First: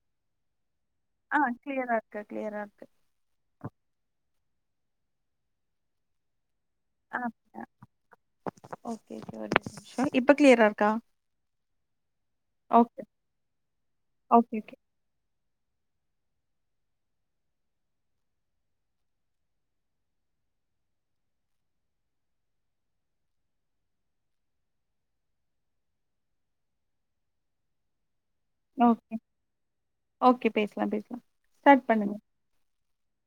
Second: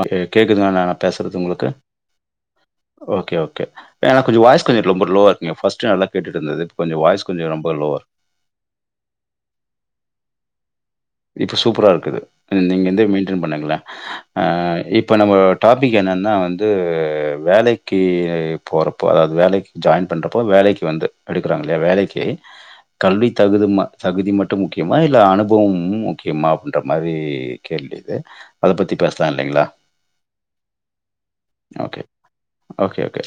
Okay கேக்குதுங்க நா பேசுறது ஆ உங்களுக்கு கிளியரா இருக்கு கிளியரா இருக்கு ஓகே ஓகே எனக்கு கொஞ்சம் வாய்ஸ் கொஞ்சம் ரொம்ப லோவா இருங்குங்க பஸ்ட் நல்ல கேட்டுட்டு இருந்தது கொஞ்சம் ஆ வாய்ஸ் கொஞ்சம் ஓகே ரொம்ப லோவா இருக்கு ஓகே ஒரு நிமிஷம் இப்பக் கிளியரா இருக்கா இப்ப சூப்பரா இருக்குது நீங்க எந்த ஓகே மெயின்டென் பண்ணுங்களே ஆ ஓகே ஓகே இப்ப நம்ம டாபிக் என்னன்னா வந்து வேலைக்கு போறப்போ அதாவது வேலைக்கு ஜாயின் பண்றப்போ வேலைக்கு வந்து எடுக்கிறாங்க இல்லையா வேலைக்கு கல்வி தகுதி தகுதி மட்டும் முக்கியமா இல்ல அனுபவம் முக்கியமா அப்படின்ற மாரி கேள்வி இது அத பத்தி ஓகே பேசலாம் இல்லைங்களா ஓகே பேசலா பேசலா ஸ்டார்ட் ஓகே பண்ணுங்க ஓகே ஓகே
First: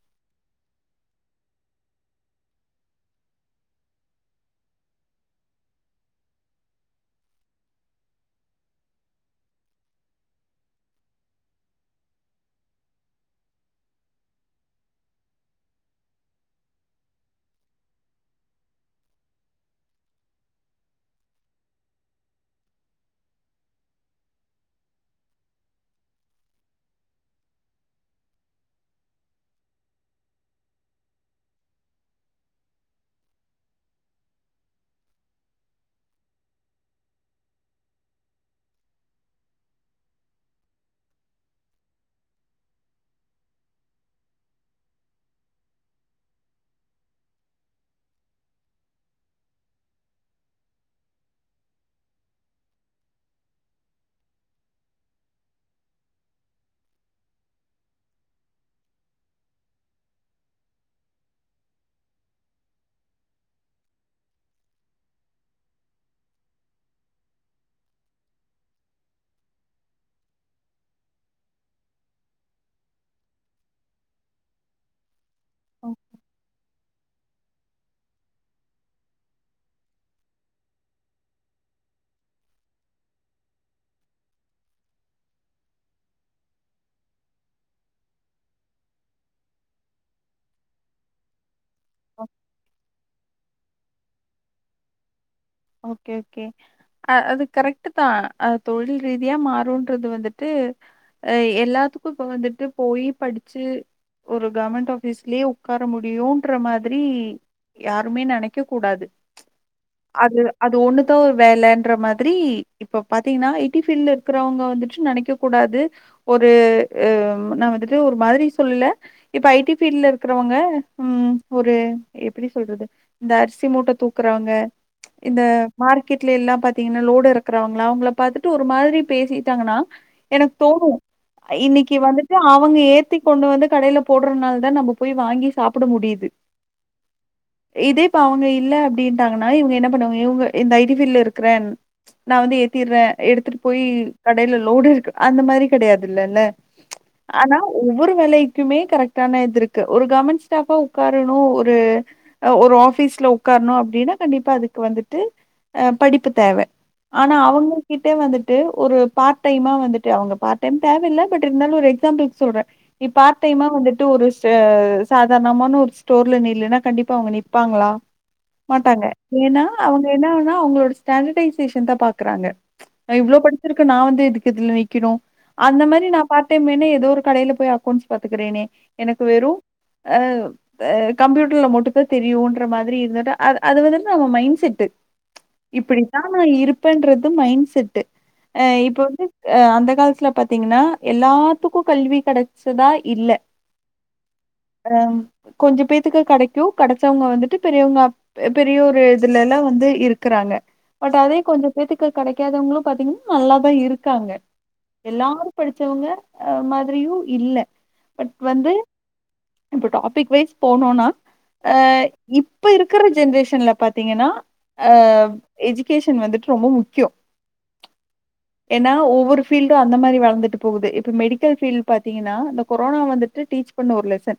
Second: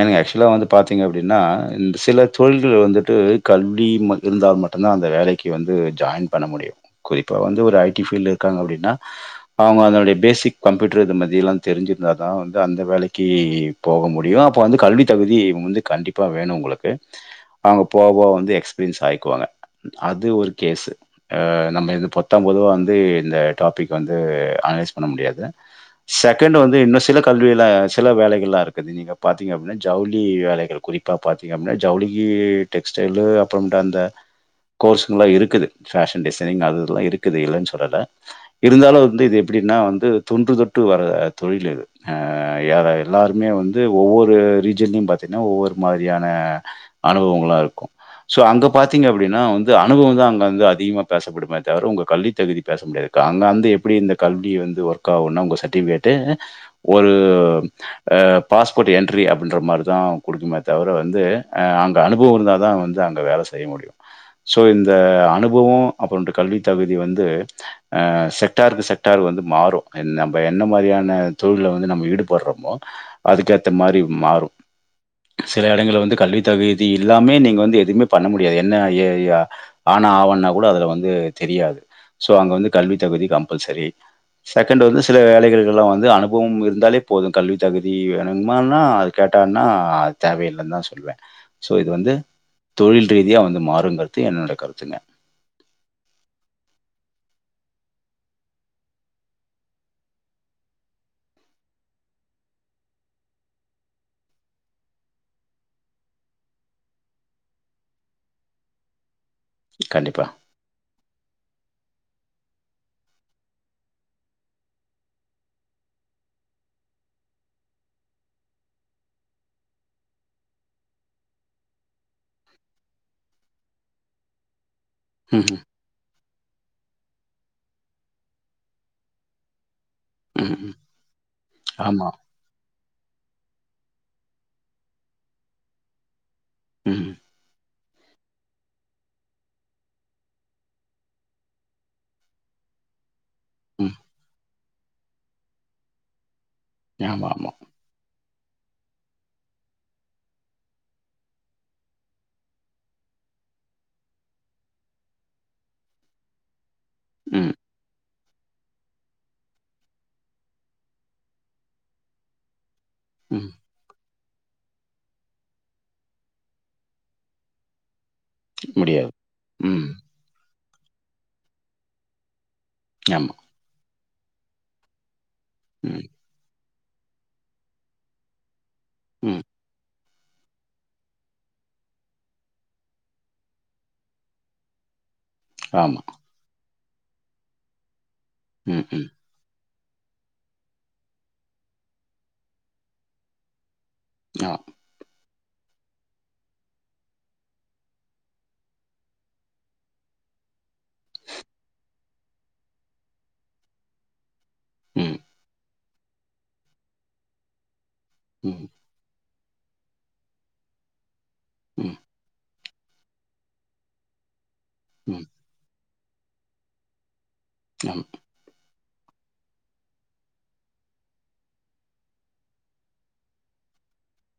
எனக்கு ஆக்சுவலாக வந்து பார்த்தீங்க அப்படின்னா இந்த சில தொழில்கள் வந்துட்டு கல்வி இருந்தால் மட்டுந்தான் அந்த வேலைக்கு வந்து ஜாயின் பண்ண முடியும் குறிப்பா வந்து ஒரு ஐடி ஃபீல்டு இருக்காங்க அப்படின்னா அவங்க அதனுடைய பேசிக் கம்ப்யூட்டர் இது மாதிரில்லா தெரிஞ்சிருந்தா தான் வந்து அந்த வேலைக்கு போக முடியும் அப்போ வந்து கல்வி தகுதி வந்து கண்டிப்பா வேணும் உங்களுக்கு அவங்க போவோ வந்து எக்ஸ்பீரியன்ஸ் ஆகிக்குவாங்க அது ஒரு கேசு ஆ நம்ம இது பொத்தாம் பொதுவா வந்து இந்த டாபிக் வந்து அனலைஸ் பண்ண முடியாது செகண்ட் வந்து இன்னும் சில கல்வி சில வேலைகள்லா இருக்குது நீங்க பாத்தீங்க அப்னா ஜவுளி வேலைகள் குறிப்பா பாத்திங்க அப்பனா ஜவுளி டெக்ஸ்டைல்லு அப்புறம் அந்த கோர்ஸுலாம் இருக்குது பேஷன் டிசை இருக்குது இல்லனு சொல்லல இருந்தாலும் வந்து இது எப்படின்னா வந்து தொன்று தொட்டு வர தொழில் ஆ எல்லாருமே வந்து ஒவ்வொரு ரீஜன் ஒவ்வொரு மாதிரியான அனுபவங்களா இருக்கும் சோ அங்க பாத்தீங்க அப்டின்னா அனுவம் தான் வந்து அதிகமா பேசப்படுமே தவர உங்க கல்வி தகுதி பேச முடியாது அங்க வந்து எப்படி இந்த கல்வி வந்து ஒர்க் ஆகும்னா உங்கள் சட்டிஃபிகேட்டு ஒரு பாஸ்போட் என்ட்ரி அப்படின்ற மாரி தான் குடுக்குமே தவிர வந்து அங்க அனுபவம் இருந்தா தான் வந்து அங்க வேல செய்ய முடியும் ஸோ இந்த அனுபவம் அப்புறம் இந்த கல்வி தகுதி வந்து அ செக்டாருக்கு செக்டாரு வந்து மாறும் நம்ம என்ன மாதிரியான தொழில்ல வந்து நம்ம ஈடுபடுறமோ அதுக்கேத்த மாதிரி மாறும் செல இடங்கல்ல வந்து கல்வி தகுதி இல்லாமே நீங்க வந்து எதுவுமே பண்ண முடியாது என்ன எ எ ஆனா ஆவனா கூட அதுல வந் வந்து தெரியாது சோ அங்க வந்து கல்வி தகுதி கம்பல்சரி செகண்ட் வந்து சில வேலைகள் எல்லாம் வந்து அனுபவம் இருந்தாலே போதும் கல்வி தகுதி வேணுங்குமான்னா அது கேட்டான்னா அது தேவையில்லன்னு தான் சொல்லுவே சோ இது வந்து தொழில் ரீதியா வந்து [unintelligible] என்னோட கருத்துங்க ஓகே ஓகே அது கரெக்ட் தா அ தொழில் ரீதியா மாறும்ன்றது வந்துட்டு எல்லாத்துக்கு இப்ப வந்துட்டு போயி படிச்சு ஒரு கவர்மெண்ட் ஆபிஸ்லயே உட்கார முடியும்ன்ற மாரி யாருமே நினைக்க கூடாது கண்டிப்பா. அது அது ஒண்ணுதா ஒரு வேலைன்ற மாதிரி ரி இப்ப பாத்தீங்கன்னா ஐடி பபீல்டல இருக்கிறவங்க வந்துட்டு நினைக்க கூடாது ஒரு அஹ் நான் வந்துட்டு ஒரு மாதிரி சொல்லல இப்ப ஐடி பபீல்ட்ல இருக்கிறவங்க ம் ஒரு எப்படி சொல்றது இந்த அரிசி மூட்டை தூக்குறவங்க இந்த ம்ஹ்ம். மார்க்கெட் வீல எல்லா பாத்தீங்கன்னா லோடு எருக்கிறாவங்களா அவங்களளை பாத்துட்டு ஒரு மாதிரி பேசிட்டாங்கன்னா எனக்கு ம்ஹ்ம். தோணு இன்னைக்கு ஆமா. வந்துட்டு அவங்க ஏ சுத்தி கொண்டு வந்து கடையில போடுறனால தான் நம்ம போய் வாங்கி சாப்ட முடியுது ம். இதே இப்ப அவுங்க இல்ல அப்டின் டாங்கன்னா இவுங்க என்ன பண்ணுவாங்க இவுங்க இந்த ஐ டி ஃபீல்ல இருக்குறேன் நா வந்து ஏத்திற்றே எடுத்துட்டு போய் ம். கடேல ரோடு இருக்கு அந்த மாரி கெடையாதுல்லல்ல ஆமா, ஆமா. ஆனா ஒவ்வொரு வேலைக்குமே கரெக்ட்டான இது இருக்கு ஒரு கவர்மண்ட் ஸ்டாஃபா உக்காரணு ஒரு அ ஒரு ஆஃபீஸ்ல உக்காரணு அப்டின்னா கண்டிப்பா அது க்கு வந்துட்டு அ படிப்பு தேவ ஆனா ம். அவுங்க கிட் கிட்ட வந்துட்டு ஒரு பார்ட் டைமா வந்துட்டு அவுங்க பார்ட் டைம் தேவயில்ல பட் இருந்தாலு ஒரு எக்ஸாம்பில்க்கு சொல்றே இ பார்ட் ம். டைம்மா வந்துட் டு ஒரு ச சாதாரணமான ஒரு ஸ்டோர்ல நில்லுன்னா கண்டிப்பா அவுங்க நிப்பாங்ளா மாட்டாங்க முடியாது. ஏன்னா ம். அவுங்க என்ன வேனா அவுங்களோட ஸ்டாண்டர்டைசேஷன் தா பாக்குறாங்க நா ஆமா. இவ்ளோ படுச்சிருக்க நா வந்து து எதுக்கு இதுல நிக்கிறோ அந்த ம். மாரி நா பார்ட் டைம் வே னே ஏதோ ஒரு கடேல போய் அக்கோண்ட்ஸ் பாத்துக்குறேனே எனக்கு ம். வெறு அ அ கம்ப்யூட்டர்ல மட்டு தா தெரியுன்ற மாதிரி இருந்துட்டு அது அது வந்து நம்ம மைண் செட்டு ஆமா. இப்பிடித்தா நா இருப் இருப்பண்றது மைண் செட்டு அ ம். இப்ப ம். வந்து அ அந்த காலத்ல பாத்தீங்கன்னா எல்லாத்துக்கு கல்வி கெடைச்சதா இல்ல ஆ. [unintelligible] கொஞ்ச பேத்துக்கு கிடைக்கும் கிடைச்சவங்க வந்துட்டு பெரியவங்க பெரி பி ஒரு இதுல எல்லா வந்து இருக்கிறாங்க பட் அதே கொஞ்ச பேத்துக்க கிடைக்காதவங்களு பாத்தீங்கன்னா நல்லாதா இருக்காங்க ம். எல்லாரு படிச்சவங்க அ மாதிரியும் இல்ல பட் ம். வந்து இப்ப டாபிக் வைஸ் போனோன்னா அ ம், இப் இப்ப இருக்கிற ஜென்ரேஷன் ச்சன்ல பாத்தீங்கன்னா அ ம். ஏஜி க்கேஷன் வந்துட்டு ரொம்ப முக்கியோ மேம் ஏன்னா ஒவ்வொரு பபீல்டும் அந்த மாரி வளந்துட்டு போகுது இப்ப மெடிக்கல் ஃபீல்டு பாத்தீங்கன்னா இந்த கொரோனா வந்துட்டு டீச் பண்ண ஒரு லெசன்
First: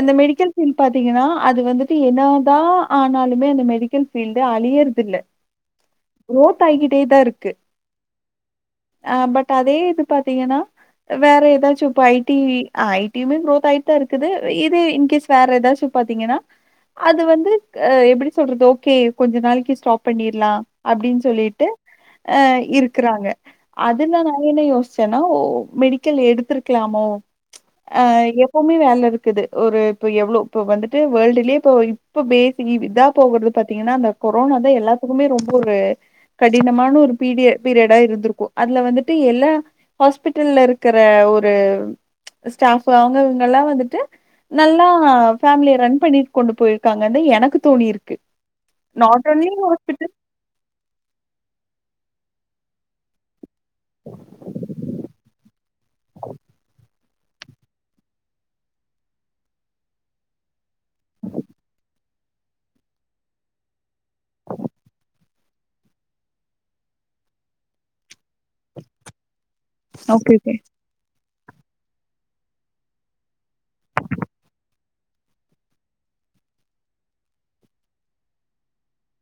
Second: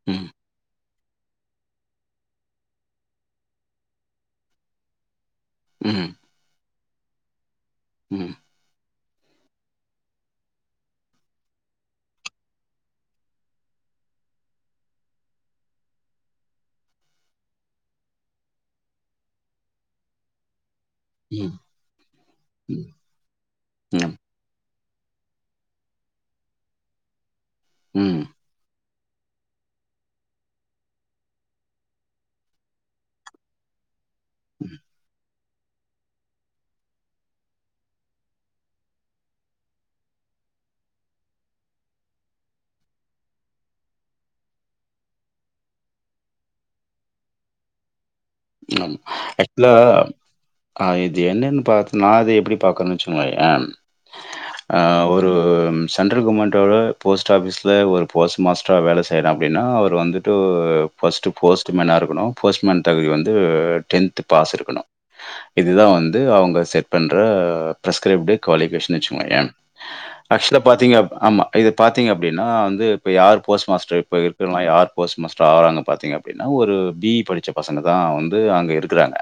அந்த ம், மெடிக்கல் ஃபீல்டு பாத்தீங்கன்னா அது வந்துட்டு என்னாதா ஆனாலு மே அந்த மெடிக்கல் ஃபீல்டு அழியறதில்ல ம் தயங்கிட்டேதா இருக்கு ம் அ பட் அதே இது பாத்தீங்கன்னா வேற எதாச்சு இப்ப ஐ டி ஐ டியுமே குரோத் ஆயிட்டுதா இருக்குது இது இன்கேஸ் வேற எதாச்சு பாத்தீங்கன்னா அது வந்து அ எப்டி சொல்றது ஓகே கொஞ்ச நாளைக்கு ஸ்டாப் பண்ணிர்லா அப்டின்னு ம், சொல்லிட்டு அ ம். இருக்கிறாங்க ஆமா. அதுல நா என்ன யோசி சன்னோ மெடிக்கல் எடுத்திருக்கலாமோ ஆ ம், எப்பவுமே வேல இருக் இருக்குது ஒரு இப்ப எவ்வளவு இப்ப வந்துட்டு வேர்ல்டலயே இப்ப பேசிக் இதுதா போகுற பாத்தீங்கன்னா அந்த கொரோனாதா ம். எல்லாத்துக்குமே ரொம் ஒரு கடினமான ஒரு பீரீயடு பீரியடா இருந்திருக்கு அதுல வந்துட்டு எல்லா ஹாஸ்பிட்டல்ல இருக்கிற ஒரு ஸ்டாஃப் அவுங்க இவுங்க எல்லா வந்துட்டு நல்லா ஃபேமிலிய ரன் பண்ணி கொண்டு போயிருக்காங்கண்டு எனக்கு தோணி இருக்கு ஓகே மேம் ஆக்சுவலா ஆ இத என்னன்னு பா நா அத எப்டி பாக்கறன்னு வெச்சுகோங்கயேன் அ ஒரு சென்ட்ரல் கவர்மெண்ட்டோட போஸ்ட் ஆஃபிஸில ஒரு போஸ்ட் மாஸ்டரா வேல செய்யற அப்டினா அவர் வந்துட்டு ஃபஸ்ட்டு போஸ்ட் மேனா இருக்கணு போஸ்ட்மேன் தகுதி வந்து அது டென்த் த்து பாஸ் இருக்கணு இதுதா வந்து அவுங்க செட் பண்ற பிரஸ்க்ரைப்டு குவாலிபிகேஷன் வெச்சுக்கோங்கயே ஓகே ஓகே ஃபர்ஸ்ட்ல பாத்தீங்க ஆமா இத பாத்தீங்க அப்டினா வந்து இப்போ யார் போஸ்ட் மாஸ்டர் இப்போ இருக்கிறவல்லா யார் போஸ்ட் மாஸ்டரா ஆவுறாங்க பாத்தீங்கன்னா அப்டினா ஒரு பி இ படிச்ச பசங்க தா வந்து அங்க இருக்கிறாங்க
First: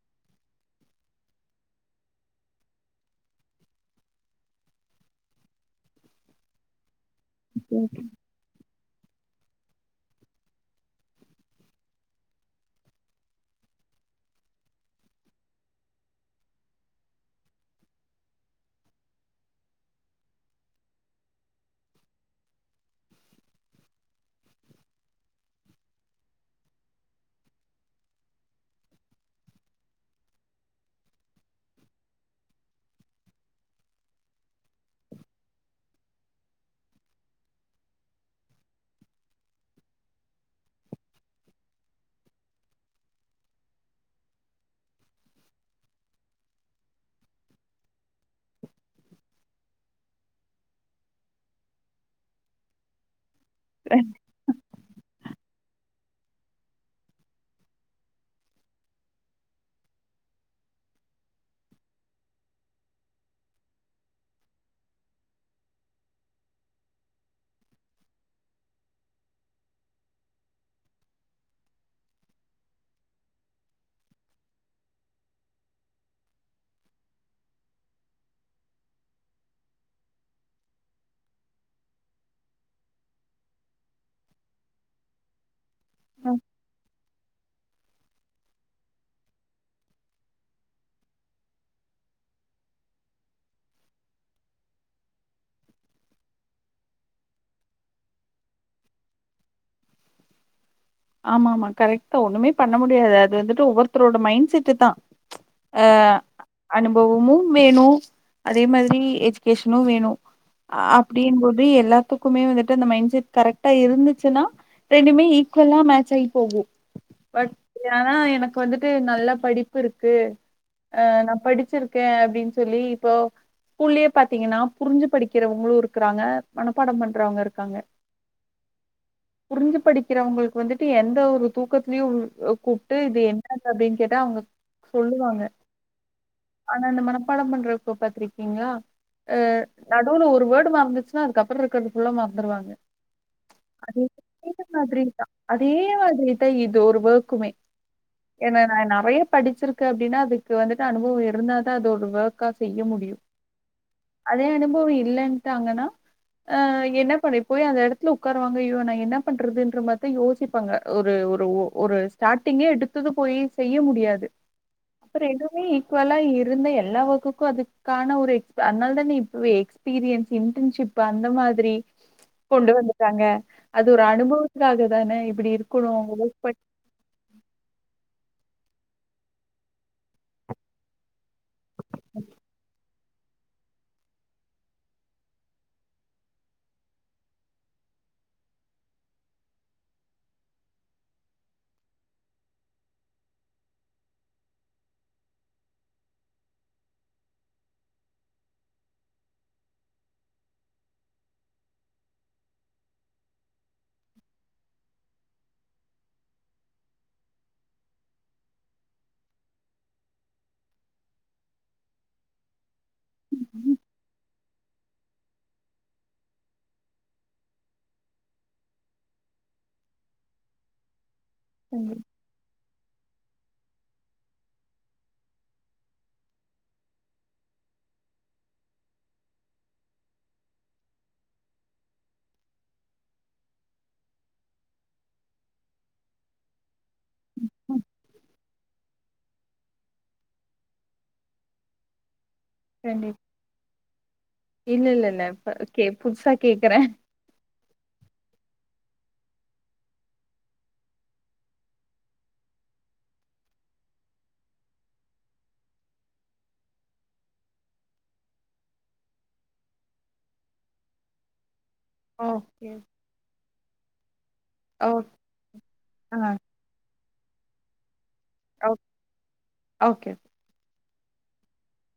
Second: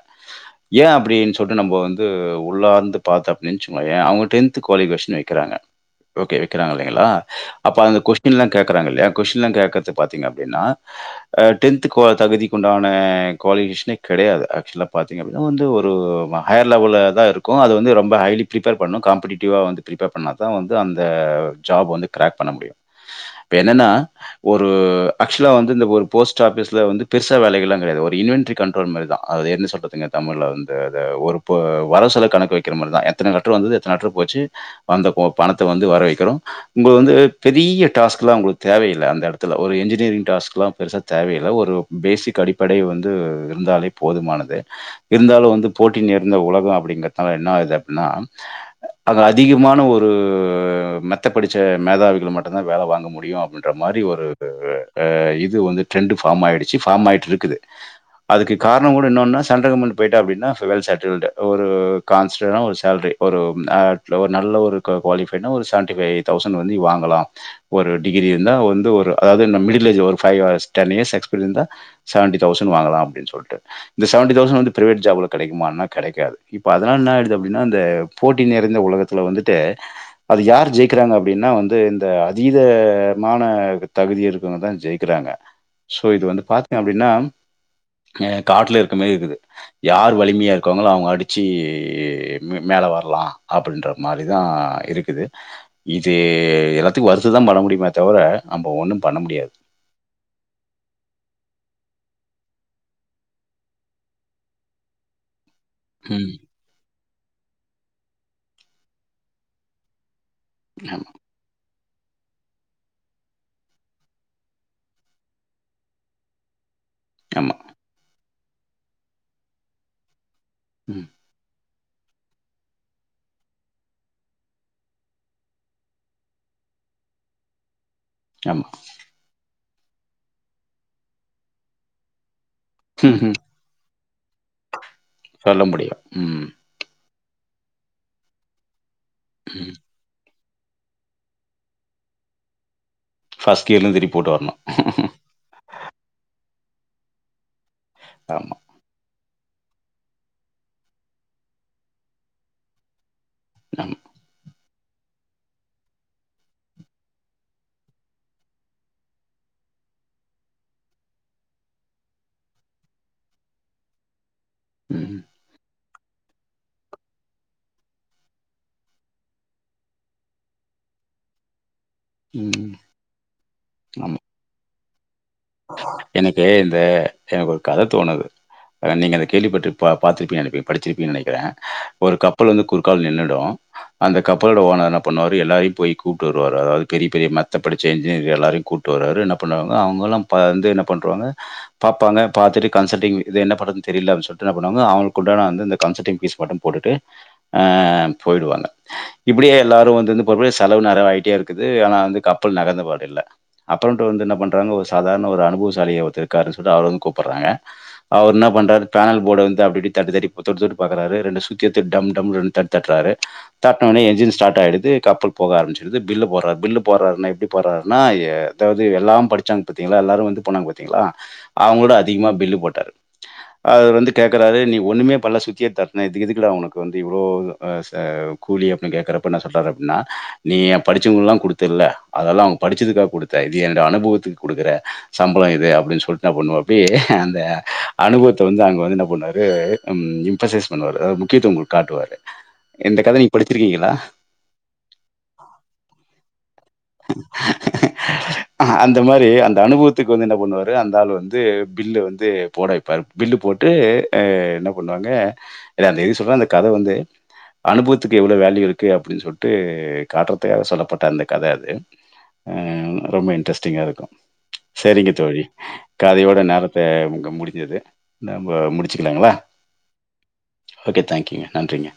ஏ அப்டின்னு சொல்ட்டு நம்ம வந்து உள்ளாந்து பாத்த அப்டின்னு வெச்சுகோங்யே அவுங்க டென்த் குவாலிபிகேஷன் வைக்கிறாங்க ஓகே வெக்கிறாங்க வைங்களா அப்ப அந்த கொஸ்டின்லா கேட் கேக்குறாங்க இல்லையா கொஸ்டின்லா கேக்கறது பாத்தீங்க அப்டின்னா ஆ டென்த்துக்கோ தகுதிக்குண்டான குவாலிஃபிகேஷனே கெடையாது ஆக்சுவலா பாத்தீங்க அப்டினா வந்து ஒரு ஹயர் லெவல்ல தா இருக்கு அது வந்து ரொம்ப ஹைலி பிரிப்பர் பண்ணு காம்படிட்டிவா வந்து பிரிபர் பண்ணா தா வந்து அந்த ஜாப் வந்து க்ராக் பண்ண முடியு இப்ப என்னன்னா ஒரு ஆக்சுவலா வந்து இந்த ஒரு போஸ்ட் ஆஃபிஸ்ல வந்து பெருசா வேலைகள்லா கெடையாது ஒரு இன்வென்ட்ரி கண்ட்ரோல் மாரிதா அது என்ன சொல்றதுங்க தமிழ்ல வந்து அத ஒரு போ வரவுசெலவு கணக்கு வக்கிற மாரிதா எத்தன லெட்ரு வந்தது எத்தன லெட்ரு போச்சு வந்த போ பணத்த வந்து வரவு வைக்கணு இங்க வந்து பெரிய டாஸ்க்லா உங்களுக் தேவயில்ல அந்த எடத்துல ஒரு என்ஜினியரிங் டாஸ்க்லா பெருசா தேவ இல்ல ஒரு பேசிக் அடிப்படை வந்து து இருந்தாலே போதுமானது இருந்தாலு வந்து போட்டி நேர்ந்த உலகோ அப்டிங்கிறதுனால என்ன‌ ஆகுது அப்டின்னா அதா அதிகமான ஒரு மெத்த படுச்ச மேதாவிகள மட்டுந்தா வேல வாங்க முடியு ன்ற மாரி ஒரு ஆ அ இது வந்து ட்ரெண்டு ஃபாம் ஆயிடுச்சு ஃபார்ம் ஆயிட்டு இருக்குது அதுக்கு காரணங்கூட இன்னொன்னா சண்ட கம்பெனில போயிட்டோ அப்டின்னா சொ வெல் செட்டில்டு ஒரு கான்ஸ்டண்டா ஒரு சேல்ரி ஒரு ஆ ஒரு நல்ல ஒரு கு குவாலிஃபைட்னா ஒரு செவன்ட்டிஃபை தௌசண்ட் வந்து நீ வாங்கலா ஒரு டிகிரி இருந்தா வந்து ஒரு அதாவது இந்த மிடில் ஏஜ்ஜு ஒரு five or ten years experience இருந்தா செவண்டி தௌசண்ட் வாங்கலா அப்டின்னு சொல்ட்டு இந்த செவண்டி தௌசண்ட் வந்து பிரைவேட் ஜாப்ல கெடைக்குமான்னா கெடைக்காது இப்ப அதனால என்ன ஆயிடுது அப்டின்னா இந்த போட்டி நிறைந்த உலகத்துல வந்துட்டு அது யார் ஜெயிக்கிறாங்க அப்டின்னா வந்து இந்த அதீதமான தகுதி இருக்கறவங்கதா ஜெயிக்கிறாங்க சோ இது வந்து பாத்தீங்க அப்டின்னா ஆ காட்ல இருக்கமேரி இருக்குது யார் வலிமையா இருக்காங்களோ அவுங்க அடிச்சு மே மேல வர்லா அப்டின்ற மாரிதா இருக்குது இது எல்லாத்துக்கு வருத்ததா பட முடியுமே தவிர நம்ப ஒண்ணு பண்ண முடியாது ஆமா ஆமா கரெக்ட்தா ஒண்ணுமே பண்ண முடியாது அது வந்துட்டு ஒவ்வொருத்தரோட மைண்ட் செட்டுதா ம் பவமும் வேணு அதே மாதிரி எஜுகேஷனு வேணு ஆமா, அப்டின்போது எல்லா த்துக்குமே வந்துட்டு அந்த மைண்ட்செட் கரெக்டா இருந்துச்சுன்னா ரெண்டுமே இக் குவலா மேச்சாயி போகு பட் ஆமா. ஆனா எனக் கு வந்துட்டு நல்ல படிப்பு இருக்கு ம். ஆ நா படிச்சிருக் கே அப்டின்னு சொல்லி இப்போ ஸ்கூல்லயே பாத்தீங்கன்னா புரிஞ்சு படிக்கிறவங்களு இருக்குறாங்க மனப்பாட பண்றவங்க இருக்காங்க ஆமா புரிஞ்சு படிக் கிறவங்களுக்கு வந்துட்டு எந்த ஒரு தூக்கத்துலயு ம் உ கூப்ட்டு இது ம்ஹ்ம். என்னது அப்டின் கேட்டா அவுங்க சொல்ல முடியு ம் பாடம் பண்றப்போ பாத்துருக்கீங்களா ஆ ம். நடுவுல ஒரு வேர்ட் ட்டு மறந்துச்சுன்னா அதுக்கப்புற இருக்கறது ஃபுல்லா மறந்துருவாங்க ஃபஸ்ட் இயர்லேந்து ரிப்போர்ட் வர்ணு அப்டின்ட்டா அதே மாதிரி தா இது ஒரு ஒர்க்குமே ஆமா, ஏன்னா நா நெறைய படிச்சிருக்க அப்டின்னா அதுக்கு வந்துட்டு அனுபவோ இருந்தாதா அது ஒரு ஒர்க்கா செய்ய முடியு ஆமா. அதே அனு பவோ இல்லேன்ட்டாங்கன்னா ஆ என்ன பண்ணி போய் அந்த எடத்துல உக்காருவாங்க ஐயோ நா என்ன பண்றதுன்ற மார்தா யோசிப்பாங்க ஒரு ஒரு ஒ ஒரு ஸ்டார்டிங்கே எடுத்தது போயி செய்ய முடியாது அப்பற ம். எதுமே ஈக்வலா இருந்தா எல்லா ஒர்க்குக்கு அதுக்கான ஒரு எக்ஸ்ப் அன்னால் தானே இப்பவே எக்ஸ்பீரியன்ஸ் இன்டன்ஷிப் அந்த மாதிரி கொண்டு ம். வந்துடாங்க அது இது ஒரு ஆமா. அனுபவுத்துக்காக தானே இ எனக்கு இந்த எனக்கொரு கத தோணுது அ நீங்க அத கேள்விபட்டு பா பாத்திருப்பீனனுப்பியு படிச்சிருப்பீங் நெனைக்கிறே ஒரு கப்பல் வந்து குறுக்கால் நின்னு ரு அந்த கப்பலோட ஓனர் என்ன பண்ணுவாரு எல்லாரையு போயி கூப்ட்டு வருவாரு அதாவ்து பெரி பெரிய மெத்த படிச்ச எஞ்ஜினியர் எல்லாரையு கூட்டு வராரு என்ன பண்ணுவாங்னா அவுங்கல்லாம் ப அது வந்து என்ன பண்ருவாங்க பாப்பாங்க பாத்துட்டு கன்சல்டிங் இது என்ன பண்றதுன் தெரில்ல அப் சொல்ட்டு என்ன பண்ணுவாங்க அவுங்ள் கூட நா வந்து இந்த கன்சல்டிங் ஃபீஸ் மட்டு போட்டுட்டு ஆ போயிடுவாங்க இப்பிடியே எல்லாரு வந்து வந்து போறப்ப செலவு நெறயவாய்ட்டே இருக்குது ஆனா வந்து கப்பல் நகந்த பாடு இல்ல அப்பறன்டு வந்து என்ன பண்றாங்க ஒ சாதார்ண ஒரு அனுபுவசாலி ஒருத்தர் இருக்காருன் சொல்ட்டு அவுர வந் கூப்பட்றாங்க அவர் என்ன பண்றாரு பேன்ல் போட வந்து அப்டிப்டி தட்டி தட்டி தொட்டு தொட்டு பாக்கறாரு ரெண்டு சுத்தி எட்த்து டம் டம்ன் ரெண் தட் தட்றாரு தட்னோனே என்ஜின்ஸ் டாட் ஆயிடுது கப்பல் போக ஆரம்ச்சுடுது பில்லு போட்றாரு பில்லு போட்றாருன்னா எப்டி போட்றாருன்னா இ அதாவ்து எல்லாம் படிச்சாங் பாத்தீங்களா எல்லாரு வந்து போனாங் பாத்தீங்களா அவுங்ளொட பண்ணி அதிகமா பில்லு போட்டாரு அவுரு வந்து கேக்கறாரு நீ ஒண்ணுமே பண்ல சுத்திய எட்த் தட்ன இதுக்கு எதுக்குடா உனக்கு வந்து இவ்ளோ ஆ ச கூலி அப்டின் கேக்கறப்ப என்ன சொல்றாரு அப்ட்ன்னா நீ எ படிச்சவங்கெல்லா குடுத்தில்ல அதெல்லா அவுங் படிச்சதுக்கா குடுத்த இது என்னோட அனுபவத்துக்கு குடுக்குற சம்பளோ இது அப்டின் சொல்ட்டு அ பண்ணுவா இப்டியே அந்த அனுபவுத்த வந்து அங்க வந்து என்ன போனாரு ம் இம்பசைஸ் பண்ணுவாரு அதா முக்கியத்துவோ உங்ளுக் காட்டுவாரு இந்த கத கண்டிப் நீங்க படிச்சிருக்கீங்களா? இல்லில்லில்ல இப்ப கே புதுசா கேக்கறே அஹ அ ந்த மாரி அந்த அனுபவுத்துக்கு வந்து என்ன பண்ணுவாரு அந்த ஆளு வந்து பில்ல வந்து போட வெப்பாரு பில்லு போட்டு அ என்ன பண்ணுவாங்க இல்ல அந்த எதுக் சொல்றே அந்த கத வந்து அனுபவுத்துக்கு எவ்ளோ வேல்யூ இருக்கு அப்டின் சொல்ட்டு காட்றத்துக்காக சொல்லப்பட்ட அந்த கத அது அ ஓகே ரொம்ப இன்ட்ரெஸ் டிங்கா இருக்கு ஓ செரிங்க தோழி ஆ கதையோட நேரத்த கம் முடிஞ்சிது நம்ப ஓ முடிச்சிக்லாங்களா ஓகே ஓகே தேங்க்யூங்க நன்றிங்க